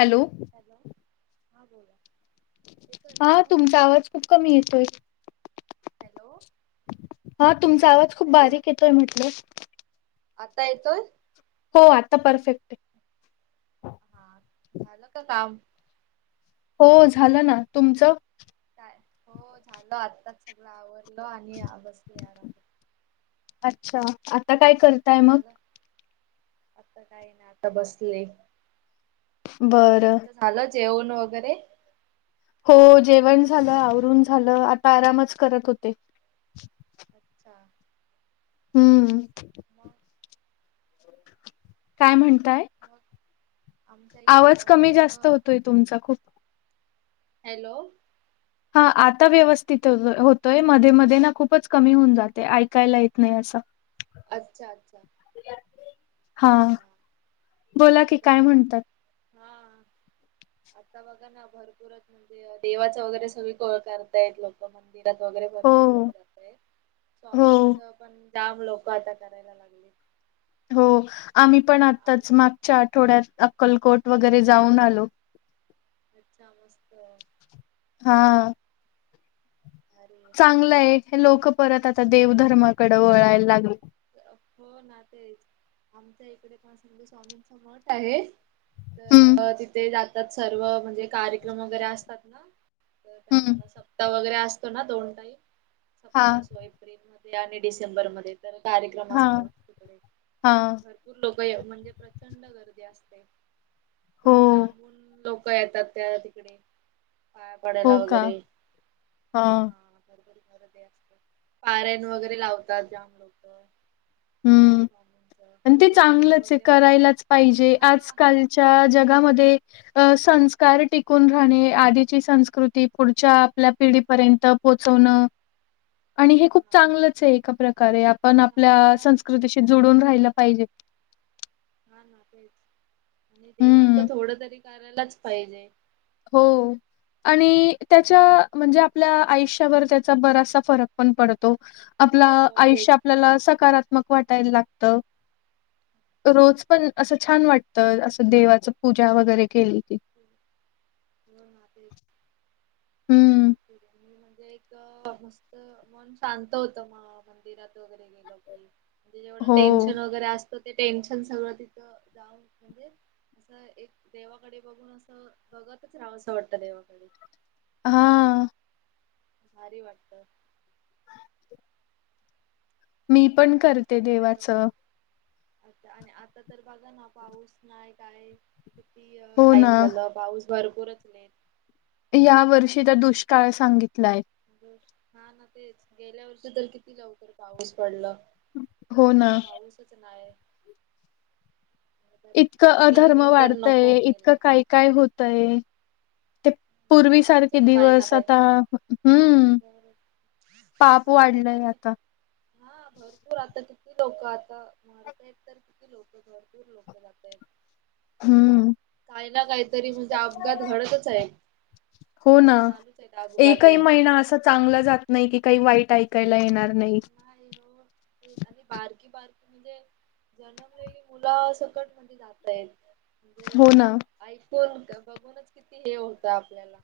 Hello. Hello, हां बोला येतोय ना हा तुमचा आवाज खूप कमी येतोय. हॅलो. हा तुमचा आवाज खूप हॅलो बारीक येतोय म्हटलं. आता येतोय? हो आता परफेक्ट आहे. हा झालं का काम? हो झालं ना, तुमचं काय हो, झालं आत्ताच सगळं आवरलं आणि बसले आराम अच्छा! आता काय करताय मग झालं, आता काय ना आता बसले. बरं. तुमचं झालं जेवण वगैरे हो जेवण झालं, आवरून झालं, आता आरामच करत होते. अच्छा! हम्म. मग काय म्हणताय? मग आमच्या इकडे, आवाज म्हजें कमी जास्त असं होतोय तुमचा खूप हॅलो. हा आता व्यवस्थित होतोय, मध्ये मध्ये ना खूपच कमी होऊन जाते. ऐकायला येत नाही असं अच्छा! अच्छा! हा बोला की, काय तर म्हणतात. हा, आता बघ बघ ना, भरपूरच म्हणजे देवाच वगैरे सगळी कळ करतायेत लोक म्हण मंदिरात वगैरे भरपूर हो लोक राहतय, हो स्वामींच पण जाम लोक आता करायला लागले. हो आम्ही पण आत्ताच, आमच मागच्या आठवड्यात अक्कलकोट वगैरे जाऊन आलो. अच्छा! मस्त आहे. हा. अरे. चांगलं आहे हे लोक परत आता देवधर्माकडे वळायला लागले हो ना तेच आमच्या इकडे पण संघ स्वामींच मठ आहे हम्म तर तिथे जातात सर्व म्हणजे कार्यक्रम वगैरे असतात ना तर का हम्म मला सप्ताह वगैरे असतो ना दोन टाईम हा सप्ताह असूय एप्रिलमध्ये आणि डिसेंबरमध्ये तर कार्यक्रम हा असत तिकडे हा भरूर लोक म्हणजे प्रचंड गर्दी असते हो खूप लांबून लोक येतात त्या तिकडे पाया हो पडायला का वगैरे हा ह रबरदी असत पारन वगैरे लावतात जाम लोक हम्म स्वामींच आणि ते गुरुचरित्र चांगलंच आहे वगैरे वाचतात. करायलाच पाहिजे हा आजकाल च्या जगामध्ये अ संस्कार टिकून राहणे आधची संस्कृती पुढच्या आपल्या पिढी पर्यंत पोहो खूप हा चांगलंच आहे एका प्रकारे आपण आपल्या चांगला आहे संस्कृतीशी जुडून राहिला पाहिजे हा ना तेच आणि देवाच हं, थोडं तरी करायलाच पाहिजे हो आणि त्याच्या म्हणजे आपल्या आयुष्यावर त्याचा बरासा फरक पण पडतो हो आपलं हो आयुष्य तेच. आपल्याला सकारात्मक वाटायला लागत रोज पण असं छान वाटतं असं देवाच पूजा वगैरे केली की नात हं. मी म्हणजे एक मस्त मन शांत होतं मग मंदिरात वगैरे गेल की म्हणजे जेवढ हो. टेनशन वगैरे असतं ते टेनशन सगळं तिथं म्हणजे असं एक देवाकडे बघून असं बघतच राहावं असं वाटतं देवाकडे हा भारी वाटतं मी पण आता करते तर देवाचं. आता आणि आता तर बघा ना पाऊस नाहीय काय किती हो ना. टाइम झालं पाऊस भरपूरच नाही या वर्षीचा दुष्काळ सांगितलाय हा ना तेच गेल्यावरती तर किती लवकर पाऊस पडला हो ना. यंदा पाऊसच नाही इतकं अधर्म गरमीनी तर नको वाढतय इतकं केला. काय काय होतय ते चालूच पूर्वीसारखे आहे काही ना दिवस आता काहीतरी हम्म बर पाप आता ते तर वाढलंय आता हा भरपूर आता किती लोक आता मारत आहेत किती लोक भरपूर लोक जात आहेत हम काही ना काहीतरी म्हणजे अपघात घडतच आहे हो ना एकही अपघाते. महिना असा चांगलं जात नाही की काही वाईट ऐकायला येणार नाही हय हो ते आणि बारकी बारकी म्हणज जन्मलेली मुलं सकटमध्ये जातय म्हणजे हो ना असं ऐकून बघूनच किती हे होतं आपल्याला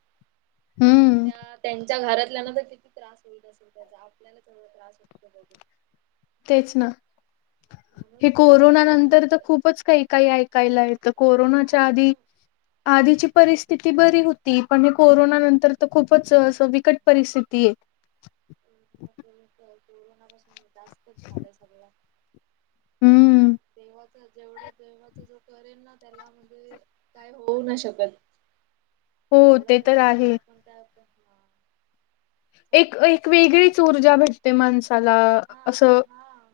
हम्म त्या त्यांच्या घरातल्याना तर किती त्रास होईत असेल त्या आपल्याला चवढ त्रास होतो पाजे तेच ना [unintelligible] हे कोरोना देवाचं थोडं नंतर तर खूपच बर काही काही ऐकायला आहे तर हा कोरोनाच्या आधी म्हणून आधीची परिस्थिती बरी होती पण हे कोरोना नंतर तर खूपच अस विकट परिस्थिती आहे कोरोनापासून विकास खप झालाय सगळं हम्म तेव्हाच जेवढं तेव्हाच जो करेन ना त्याला म्हणजे? काय होऊ नाही शकत. हो, थोडं ते तरी तर म्हणजे आहे. [unintelligible] एक चांगलंय एक म्हणजे वेगळीच ऊर्जा आपल्यासाठी भेटते माणसाला. हा असं- हा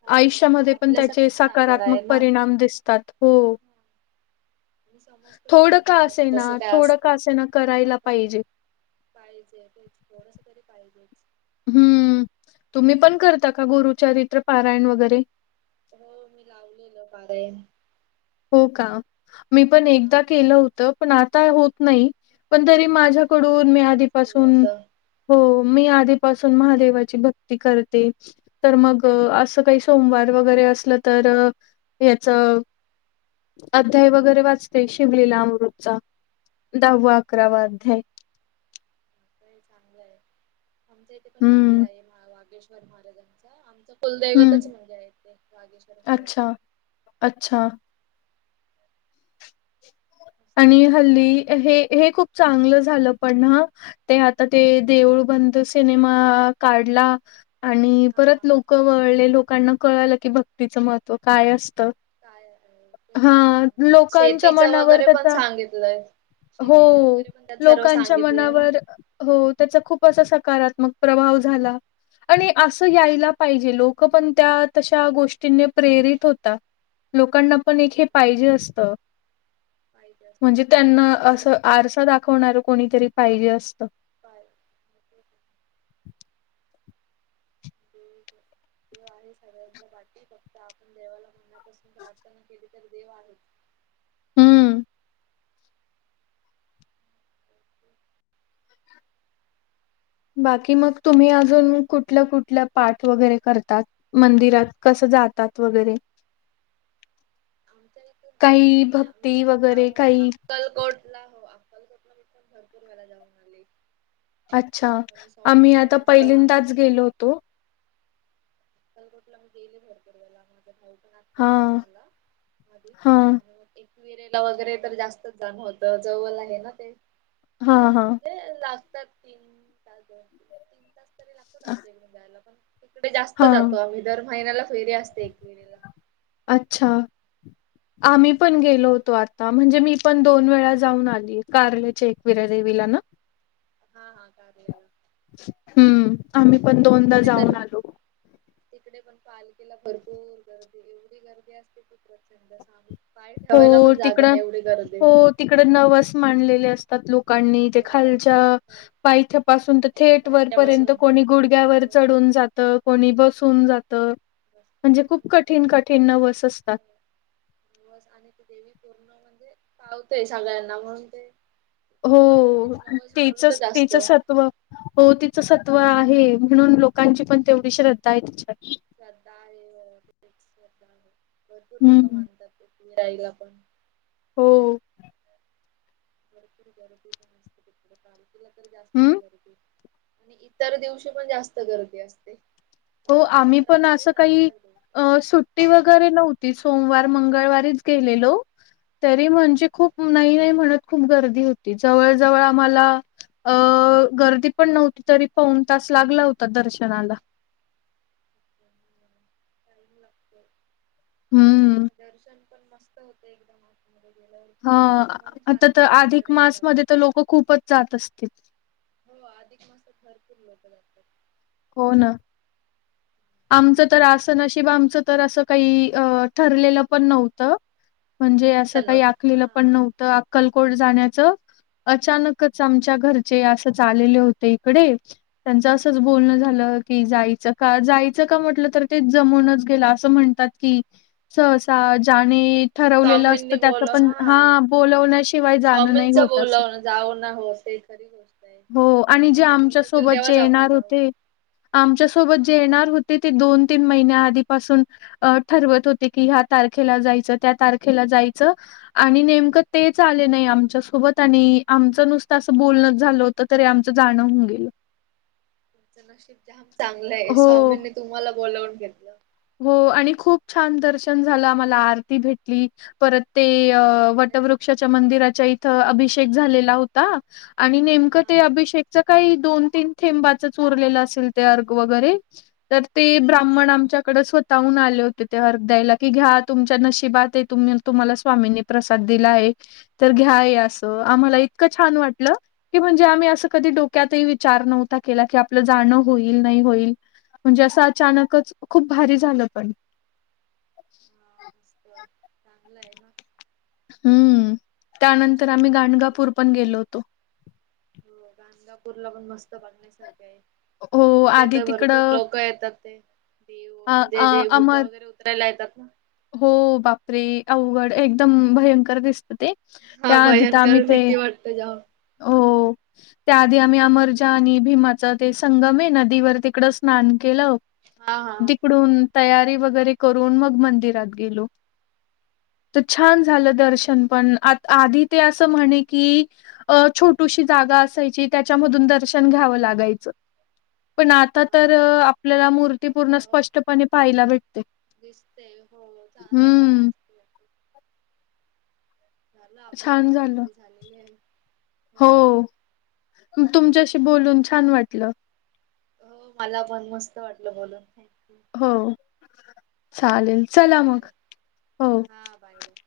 चांगलं होत आयुष्यामध्ये पण त्याचे आपल्यासाठीच चांगलं आहे सकारात्मक ना. परिणाम दिसतात. हो. समजत थोडं सगळ का देवाच कस असेना, काय थोडं का असतं? असेना हा करायला थोडं- पाहिजे. पाहिजे तेच. थोडस तरी पाहिजेच. हम्म. तुम्ही पण करता का, गुरुचरित्र पारायण वगैरे? हो, मी लावलेलं पारायण. हो का? मी पण हा एकदा नाही, केलं होतं. पण आता होत नाही. पण तरी पण माझ्याकडून, मी एकदाच केलं आधीपासून- होतं हो. मी आधीपासून एक महादेवाची भक्ती करते. तर मग असं अच्छा काही सोमवार वगैरे असलं तर याच- अध्याय वगैरे वाचते. शिवलीलामृतचा दहावा, अकरावा अध्याय. चांगलंय, चांगलंय. आमच्या इथे पण मंदिर हं, आहे. महा- वागेश्वर महादेवाचं. आमच हं. कुलदैवतच म्हणजे आहे. ते वागेश्वर महादेव - अच्छा, अच्छा. मस्त आणि हल्ली, शांत हे हे खूप चांगलं झालं पण हं. ते आता ते देऊळबंद सिनेमा काढला- आणि परत हा लोक वळले. लोकांना कळालं की भक्तीचं महत्त्व काय असतं. काय आहे तेच ना. हा. त्यात लोकांच्या शेतीच मनावर वगैरे तर - पण सांगितलंय. शेतीचं हो. वगैरे पण त्यात सर्व लोकांच्या सांगितलंय ना. मनावर- हो. त्याचा खूप असा सकारात्मक प्रभाव झाला. आणि - असं हा ना. यायला हा पाहिजे. लोक पण त्या तशा गोष्टींनी प्रेरित होतात. लोकांना पण एक ना. हे पाहिजे असतं. पाहिजे म्हणजे त्यांना असतात सगळे असं आरसा दाखवणारं कोणीतरी पाहिजे असतं. बाय. ह. देव आहे सगळ्यांच्या पाठी. फक्त आपण देवाला मनापासून प्रार्थना केली तर, देव आहेत. हम्म. बाकी मग तुम्ही अजून कुठल्या कुठल्या- पाठ वगैरे करतात? मंदिरात कसं जातात? वगैरे. आमच्या इथून असं म्ह काही मी. आम्ही भक्ती पण वगैरे जाऊन काही अक्कलकोट- ला. हो अक्कलकोटला मी पण भरपूर वेळा जाऊन आले. अच्छा. कारण का मी आम्ही स्वामींना आता जास्त मानते. पहिल्यांदाच गेलो होतो. अक्कलकोटला मी गेले भरपूर वेळा. माझा भाऊ पण आत्ता हा जाऊन आला. हा मधी- एकविरेला वगैरे तर जास्तच जाण होत. जवळ आहे ना ते? हा जवळ हा म्हणजे लागतात तीन तास- तीन तास तरी लागतात आमच्या इकडे जायला. पण तिकडे जास्त हा जातो आम्ही दर महिन्याला फेरी असते. ते एकविरेला. अच्छा. आम्ही पण गेलो होतो आत- म्हणजे मी पण दोन वेळा जाऊन आली. कारल्या च्या एकवीरा देवीला ना? हा हा कारल्या - हम्म. आम्ही पण आणि दोनदा तिकडे तर- जाऊन आलो. तिकडे पण पालखीला भरपूर गर्दी. एवढी गर्दी असते की प्रचंड सांग- पाय ठेवायला पण जागा नाही एवढी गर्दी. तिकडे नवस माांनलेले असतात लोकांनी ते हो खालच्या- पायथ्यापासून तर थेट वरपर्यंत पायथ्यापासून कोणी गुडघ्यावर- हो चढून जात. कोणी बसून जात. म्हणजे हा खूप कठीण कठीण नवस असत- दिवस आणि टी देवी पूर्ण म्हणजे पावतय सगळ्यांना म्हणून ते कोण ना हो कोणतरी नवस तेचच बोलतच त्याच असतो सत्व हो तिचं सत्त्व आहे म्हणून लोकांची पण तेवढी श्रद्धा आहे तिच्यावर श्रद्धा आहे, भरपूर लोक हम्म मानतात आईला पण हो. भरपूर गर्दी असते, पालखीला तर जास्तच हम्म गर्दी आणि इतर दिवशी पण जास्त गर्दी असते, हो पालखीला आम्ही तर पण असं असतेच आणि काही इतर दिवशी अ सुट्टी वगैरे नव्हती सोमवार मंगळवारीच गेलेलो. तरी म्हणजे खूप नाही नाही म्हणत खूप गर्दी होती जवळ जवळ आम्हाला अ गर्दी पण नव्हती तरी पाऊन तास लागला होता दर्शनाला टाईम लागतो, हम्म. दर्शन पण मस्त होते एकदात मध्ये गेल्यावर ह एकदम मन आता शांत तर अधिक तिकडे गेल्यावर मासमध्ये तर लोक खूपच जात असतील? हो अधिक मास भरपूर लोकं जातात. हो ना. आमचं तर आस नशिब आमचं तर असं काही अस ठरलेलं पण नव्हतं म्हणजे असं काही अचानक हा आखलेलं पण नव्हतं अक्कलकोट जाण्याचं अचानकच अच्छा आमच्या घरचे अस चालले होते इकडे त्यांच असच बोलणं झालं की, जायच का? जाय का म्हटलं तर ते जमूनच गेला असं म्हणतात की, सहसा ज्याने ठरवलेलं असतं स्वामींनी त्याच बोल पण हा बोलवण्याशिवाय आणि जाणं नाही स्वामींचं होत अस बोलवण जाऊ ना हो ते खरी गोष्ट आहे. हो जेव्हा आणि जे स्वामी आमच्या बोलवतील सोबत जे तेव्हाच आपण येणार जाऊ. होते आमच्यासोबत हा जे येणार होते ते दोन तीन महिन्या आधीपासून अ ठरवत होते की, ह्या तारखेला जायचं, त्या तारखेला जायचं आणि नेमकं तेच आले नाही आमच्यासोबत आणि आमचं नुसतं असं बोलण झाल होतं तरी आमचं जाणं होऊ गेल. तुमचं नशीब जाम चांगलं आहे, हो. स्वामींनी तुम्हाला बोलावून घेतलं. हो आणि खूप छान दर्शन झालं आम्हाला आरती भेटली, परत ते म्हणजे वटवृक्षाच्या मंदिराच्या इथ अभिषेक झालेला होता आणि हा नेमकं ते हा अभिषेकच्या काही दोन तीन थेंबाच चोरलेलं असेल ते अर्ग वगैरे तर ते ब्राह्मण आमच्या कडे स्वतःहून आले होते ते अर्ग द्यायला, कि घ्या तुमच्या नशिबात ए तुम्ही तुम्हाला स्वामीनी प्रसाद दिला आहे तर घ्या असं आम्हाला इतकं छान वाटलं की म्हणजे आम्ही असं कधी डोक्यातही विचार नव्हता केला की आपलं जाणं होईल नाही होईल म्हणजे असं अचानकच खूप भारी झालं पण हा चांगलं आहे ना. हम्म त्यानंतर नशीब आम्ही तुमचं गाणगापूर पण गेलो होतो. हो गांजापूरला पण मस्त बघण्यासारखं आहे. हो तिथे आधी तर भरपूर तिकडं लोक येतात ते देव अ म्हणजे अ जे भूत अमर वगैरे उतरावयाला येतात ना? हो बापरे अवघड, एकदम भयंकर दिसत ते हा त्याआधी तर आम्ही भयंकर ते भीती वाटते जाम हो त्याआधी आम्ही अमरजा आणि भीमाच ते संगम आहे नदीवर तिकडं स्नान केलं हा हा. होतं. तिकडून तयारी वगैरे करून मग मंदिरात गेलो. तर छान अच्छा झालं दर्शन मस्त. पण आ आधी ते असं म्हणे की अ छोटूशी जागा असायची, त्याच्यामधून दर्शन घ्यावं लागायचं पण आता हा तर आपल्याला मूर्ती पूर्ण आता स्पष्टपणे पाहायला भेटते. दिसते हो [unintelligible] दर्श हम्म. नसते. झालं आपलं छान दहा झालं. मिनटे झालेली आहे. हो. तुमच्याशी बोलून छान वाटलं. हो मला पण मस्त वाटलं बोलून. थँक्यू हो चालेल. चला मग. बाय हो. हा बाय बाय